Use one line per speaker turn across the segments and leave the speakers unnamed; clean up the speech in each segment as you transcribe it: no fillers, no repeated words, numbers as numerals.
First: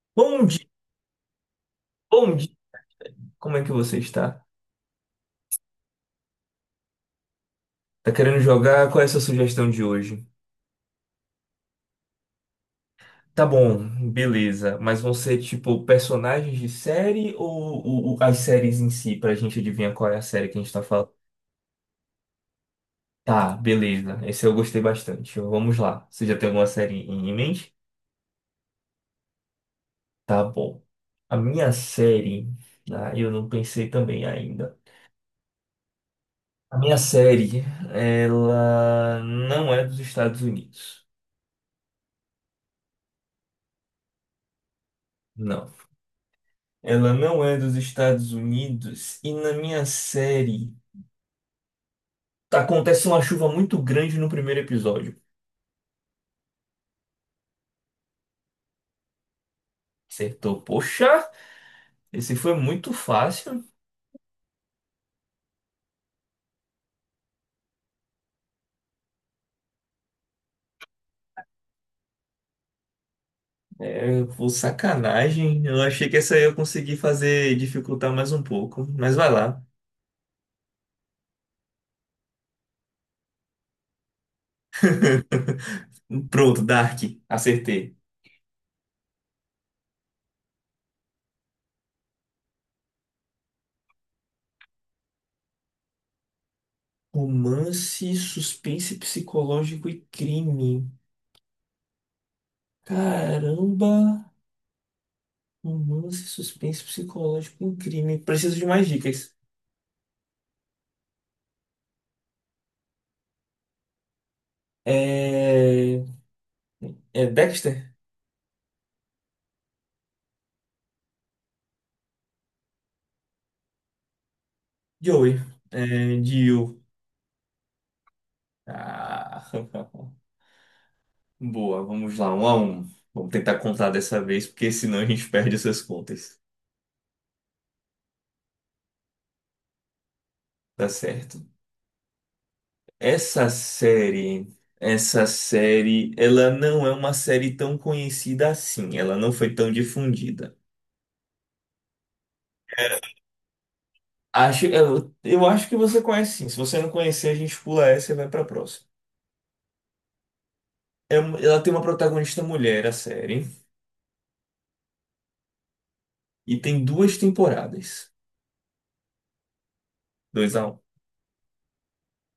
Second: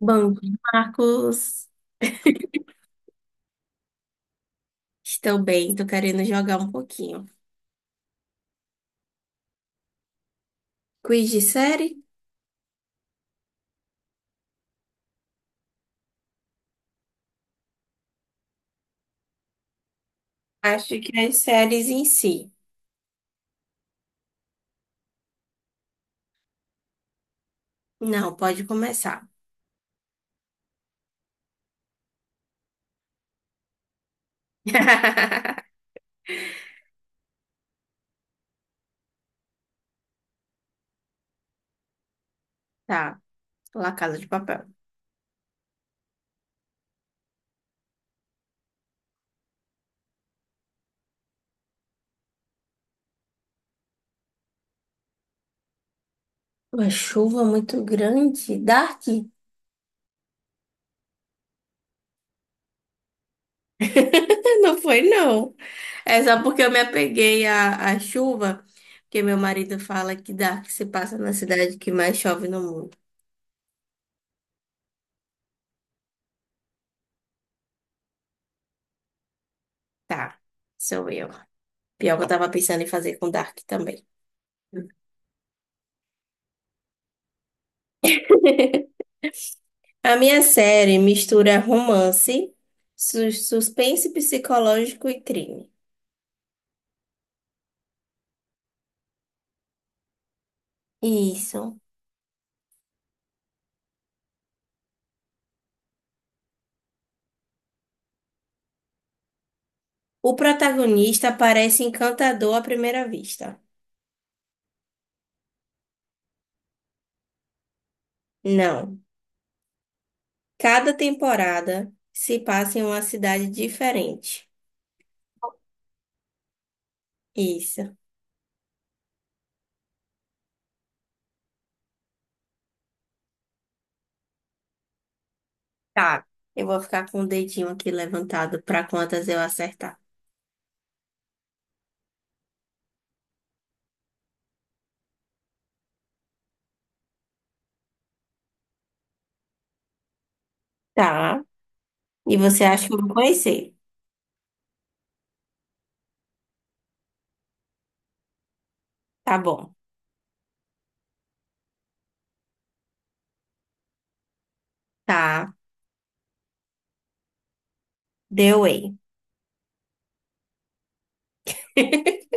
Bom,
Bom
dia,
dia,
Marcos,
bom dia. Como é que você está?
Estou bem, tô querendo jogar um pouquinho.
Tá querendo jogar? Qual é a sua sugestão de hoje?
Quiz de série?
Tá bom, beleza. Mas vão ser tipo personagens de série ou, as séries em si, pra gente adivinhar qual é a série que a gente tá
Acho
falando?
que as séries em si.
Tá, beleza. Esse eu gostei bastante. Vamos lá. Você já tem alguma série em mente?
Não, pode começar.
Tá bom. A minha série, ah, eu não pensei também ainda. A minha série, ela não é dos Estados Unidos.
Tá, La Casa de Papel.
Não. Ela não é dos Estados Unidos e na minha série tá, acontece uma chuva muito grande no primeiro episódio.
Uma chuva muito grande, Dark?
Acertou. Poxa, esse foi muito fácil.
Não foi, não. É só porque eu me apeguei à chuva, porque meu marido fala que Dark se passa na cidade que mais chove no mundo.
É, foi sacanagem. Eu achei que essa aí eu consegui fazer dificultar mais um pouco, mas vai lá.
Tá, sou eu. Pior que eu tava pensando em fazer com Dark também.
Pronto, Dark, acertei.
A minha série mistura romance, suspense psicológico e crime.
Romance, suspense psicológico e crime.
Isso.
Caramba! Romance, suspense psicológico e crime. Preciso de mais dicas.
O protagonista parece encantador à primeira vista.
É... É Dexter?
Não. Cada temporada se passa em uma cidade diferente.
Joey. É, Jill.
Isso.
Ah, boa, vamos lá, 1-1. Vamos tentar contar dessa vez, porque senão a gente perde essas
Tá.
contas.
Eu vou ficar com o dedinho aqui levantado para quantas eu acertar.
Tá certo. Essa série, essa série, ela não é uma série tão conhecida assim. Ela não foi tão difundida.
Tá. E você acha que eu vou conhecer?
Acho, eu acho que você conhece sim. Se você não conhecer, a gente pula essa e vai pra próxima.
Tá bom.
É uma- ela tem uma protagonista mulher, a série,
Tá.
e tem duas temporadas.
The Way.
2-1.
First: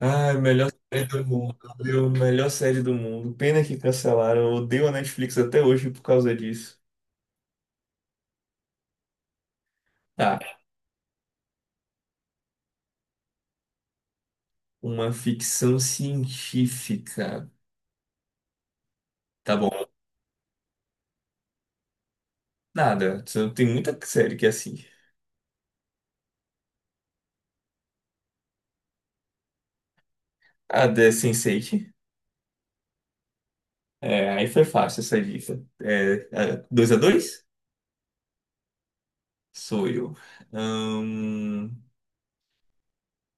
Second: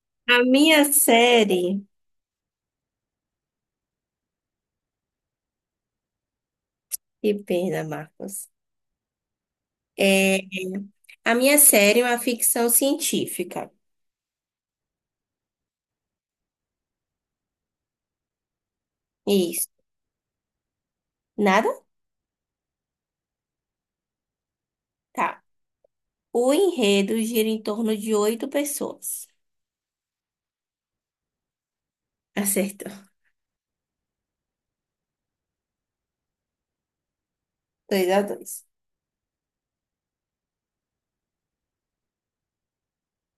Ai,
A
melhor
minha
série do mundo,
série.
viu? Melhor série do mundo. Pena que cancelaram. Eu odeio a Netflix até hoje por causa disso.
Que pena, Marcos.
Tá,
é A minha série é uma ficção científica.
uma ficção científica. Tá
Isso.
bom.
Nada?
Nada. Tem muita série que é assim.
Tá. O enredo gira em torno de oito pessoas.
A The Sense8.
Acertou.
É, aí foi fácil essa dica. 2-2.
Dois a dois.
Sou eu. Ahn,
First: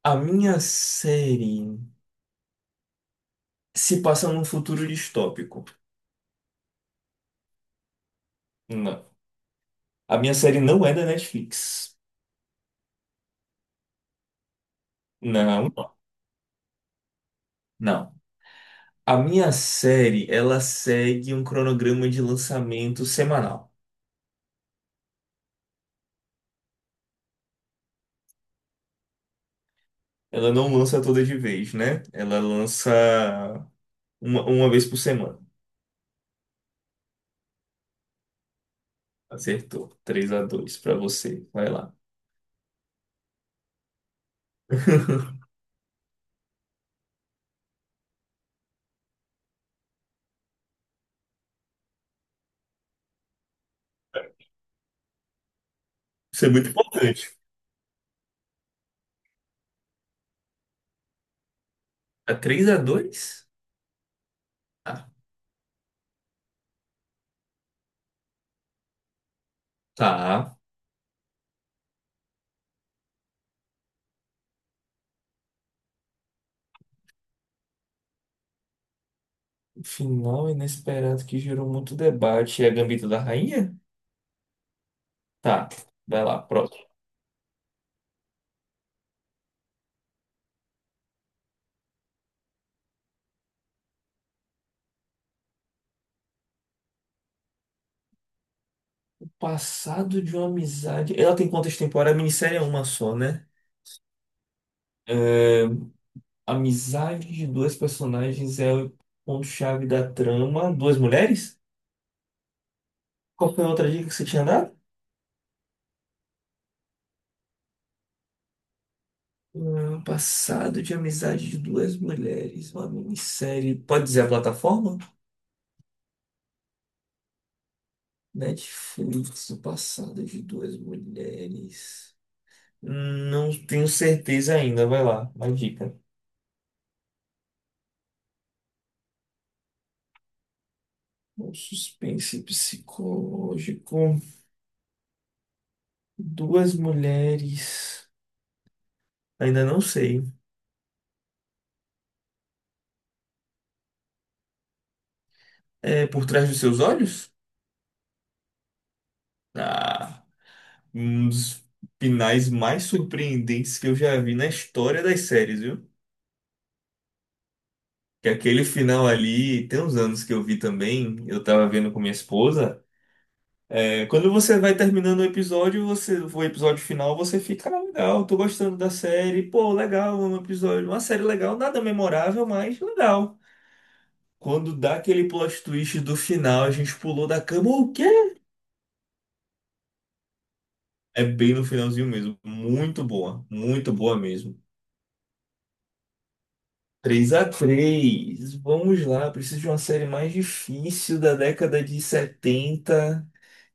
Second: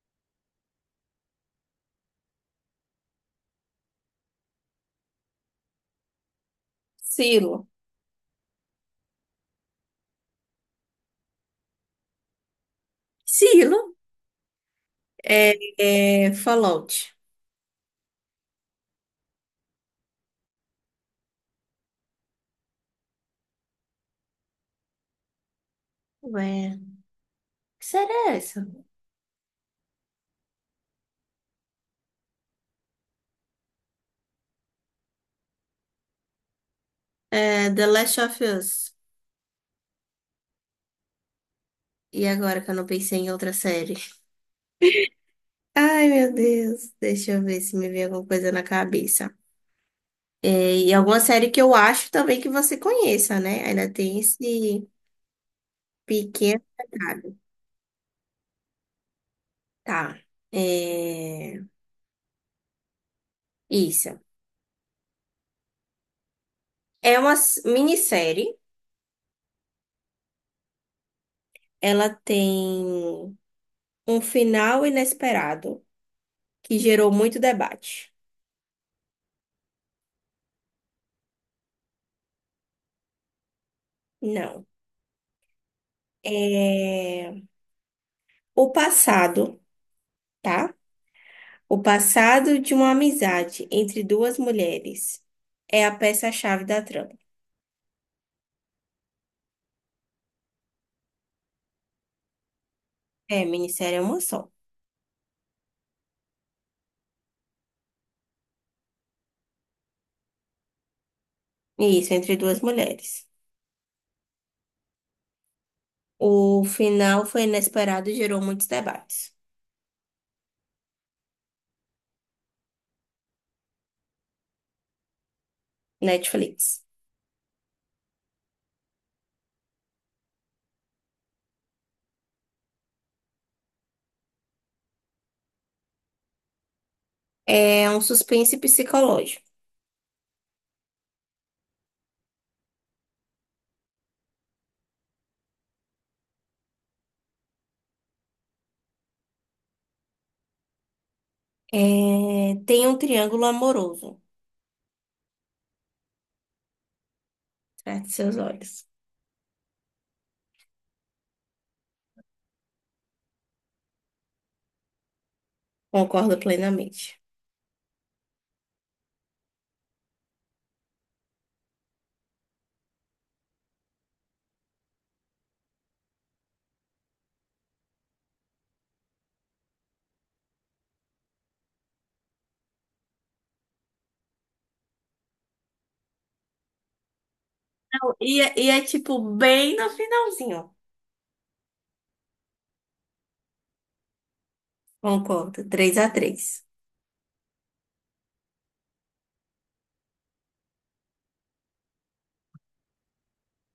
a minha série se passa num futuro distópico.
Silo.
Não. A minha série não é da Netflix.
Silo
Não,
é, é Fallout.
não. A minha série, ela segue um cronograma de lançamento semanal.
Ué, que série é essa?
Ela não lança toda de vez, né? Ela lança uma vez por semana.
É The Last of Us.
Acertou. 3-2 para você. Vai lá.
E agora que eu não pensei em outra série? Ai, meu Deus. Deixa eu ver se me vem alguma coisa na cabeça. É, e alguma série que eu acho também que você conheça, né? Ainda tem esse
Isso é
pequeno
muito importante.
detalhe. Tá. É...
A 3-2?
Isso.
Ah,
É uma minissérie.
tá.
Ela tem um final inesperado que gerou muito debate.
O final inesperado que gerou muito debate. É a Gambito da Rainha?
Não.
Tá. Vai lá, próximo.
É... O passado, tá? O passado de uma amizade entre duas mulheres é a peça-chave da trama.
Passado de uma amizade. Ela tem quantas temporadas? A minissérie é uma só,
É,
né?
minissérie é uma só.
É, a amizade de dois personagens é o ponto-chave da trama. Duas mulheres?
Isso, entre duas mulheres.
Qual foi a outra dica que você tinha dado?
O final foi inesperado e gerou muitos debates.
Passado de amizade de duas mulheres, uma minissérie. Pode dizer a plataforma?
Netflix.
Netflix, o passado de duas mulheres. Não tenho certeza ainda, vai lá, uma dica.
É um suspense psicológico.
Um suspense psicológico. Duas mulheres. Ainda não sei.
É, tem um triângulo amoroso
É por trás dos seus olhos?
atrás de seus olhos.
Ah, um dos finais mais surpreendentes que eu já vi na história das séries, viu?
Concordo plenamente.
Que aquele final ali, tem uns anos que eu vi também, eu tava vendo com minha esposa. É, quando você vai terminando o episódio, você, o episódio final, você fica, ah, legal, tô gostando da série, pô, legal, é um episódio, uma série legal, nada memorável, mas legal. Quando dá aquele plot twist do final, a gente pulou da cama, o quê?
Não, E é, tipo bem no finalzinho.
É bem no finalzinho mesmo. Muito boa mesmo.
Concordo. Três a três.
3-3, vamos lá, preciso de uma série mais difícil da década de 70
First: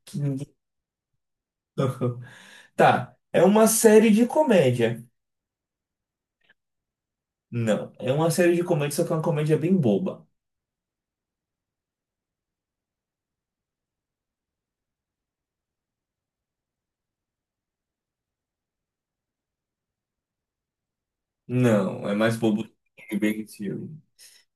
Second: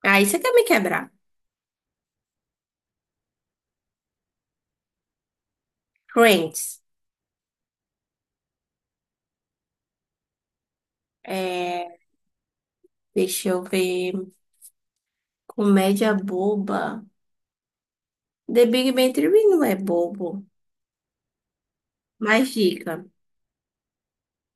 que
Aí você quer
ninguém-
me quebrar.
Tá, é uma série de comédia.
Friends.
Não, é uma série de comédia, só que é uma comédia bem boba.
É, deixa eu ver. Comédia boba. The Big Bang Theory não é bobo.
Não, é mais
Mais
bobo
dica.
que Big Bang Theory.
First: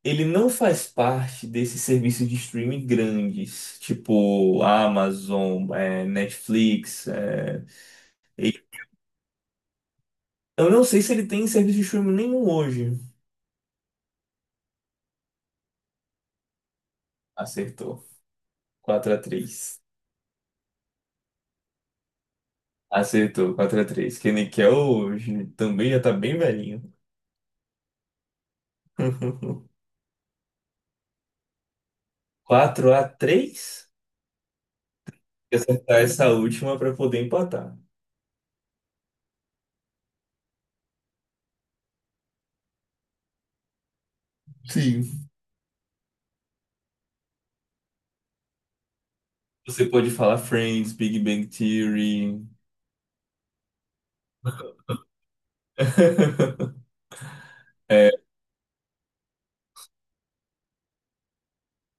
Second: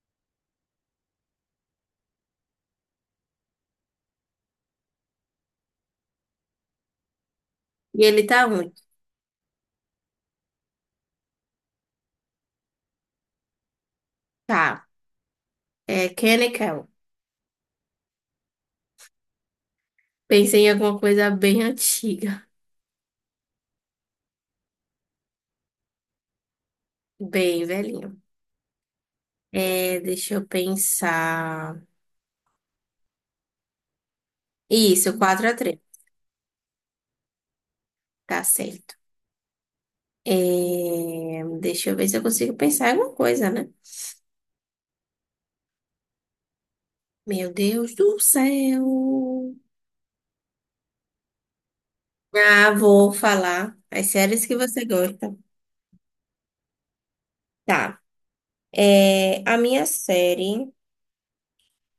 Ele não faz parte desse serviço de streaming grandes, tipo Amazon, é, Netflix.
E ele tá
E-
onde?
Eu não sei se ele tem serviço de streaming nenhum hoje.
Tá. É Kenny Kel.
Acertou. 4-3.
Pensei em alguma coisa bem antiga.
Acertou, quatro a três. Que hoje também já tá bem velhinho.
Bem velhinho. É, deixa eu pensar.
4-3.
Isso, quatro a
Tem que
três.
acertar essa última para poder empatar.
Tá certo. É, deixa eu ver se eu consigo pensar em alguma coisa, né?
Sim.
Meu Deus do céu.
Você pode falar Friends, Big Bang Theory.
Ah, vou falar as séries que você gosta. Tá.
É,
É, a minha série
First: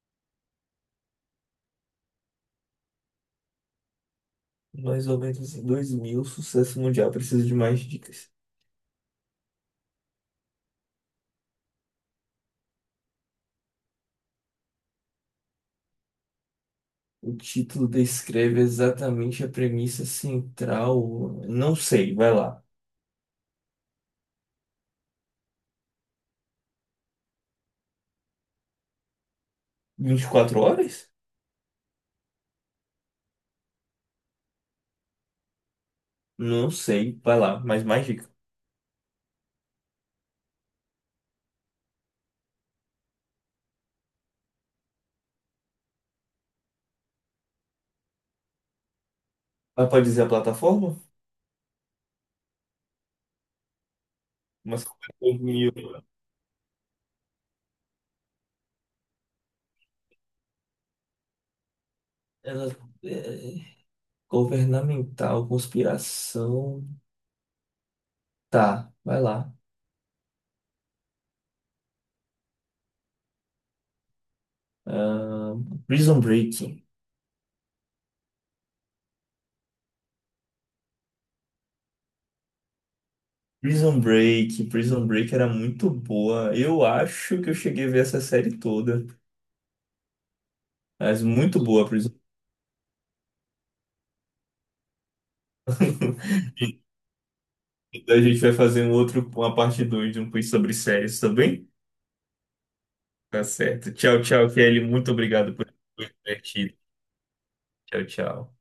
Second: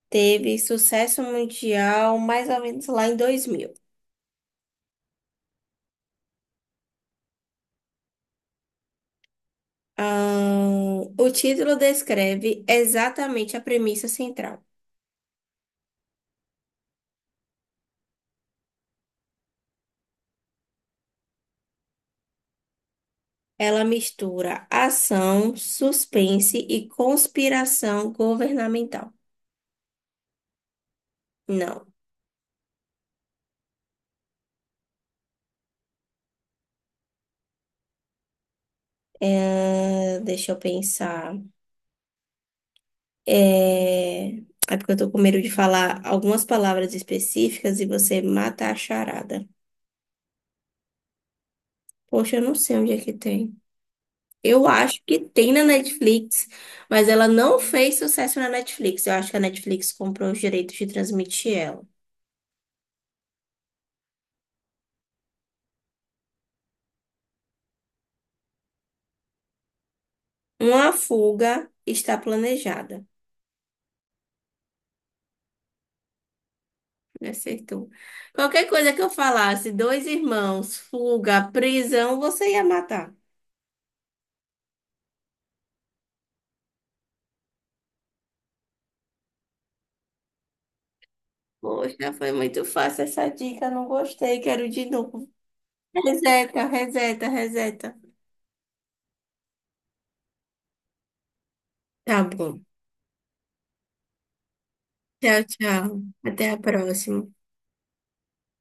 teve sucesso mundial mais ou menos lá em 2000.
mais ou menos em 2000, sucesso mundial, precisa de mais dicas.
O título descreve exatamente a premissa central.
O título descreve exatamente a premissa central. Não sei, vai lá.
Ela mistura ação, suspense e conspiração governamental.
24 horas?
Não.
Não sei, vai lá, mas mais dica.
É, deixa eu pensar. É, é, porque eu tô com medo de falar algumas palavras específicas e você mata a charada.
Ah, pode dizer a plataforma?
Poxa, eu não sei onde é que tem. Eu
Mas como
acho
é
que tem na
2000?
Netflix, mas ela não fez sucesso na Netflix. Eu acho que a Netflix comprou os direitos de transmitir ela.
Ela é, governamental, conspiração. Tá, vai lá.
Uma fuga está planejada.
Prison Break.
Me acertou. Qualquer coisa que eu falasse, dois irmãos, fuga, prisão, você ia matar.
Prison Break. Prison Break era muito boa. Eu acho que eu cheguei a ver essa série toda. Mas muito boa, a Prison
Poxa, foi muito fácil essa dica, não gostei, quero de novo.
Break.
Reseta, reseta, reseta.
A gente vai fazer um outro, uma parte 2 de um quiz sobre séries, tá bem?
Tá bom.
Tá certo. Tchau, tchau, Kelly. Muito
Tchau,
obrigado por
tchau.
ter
Até a
divertido.
próxima.
Tchau, tchau.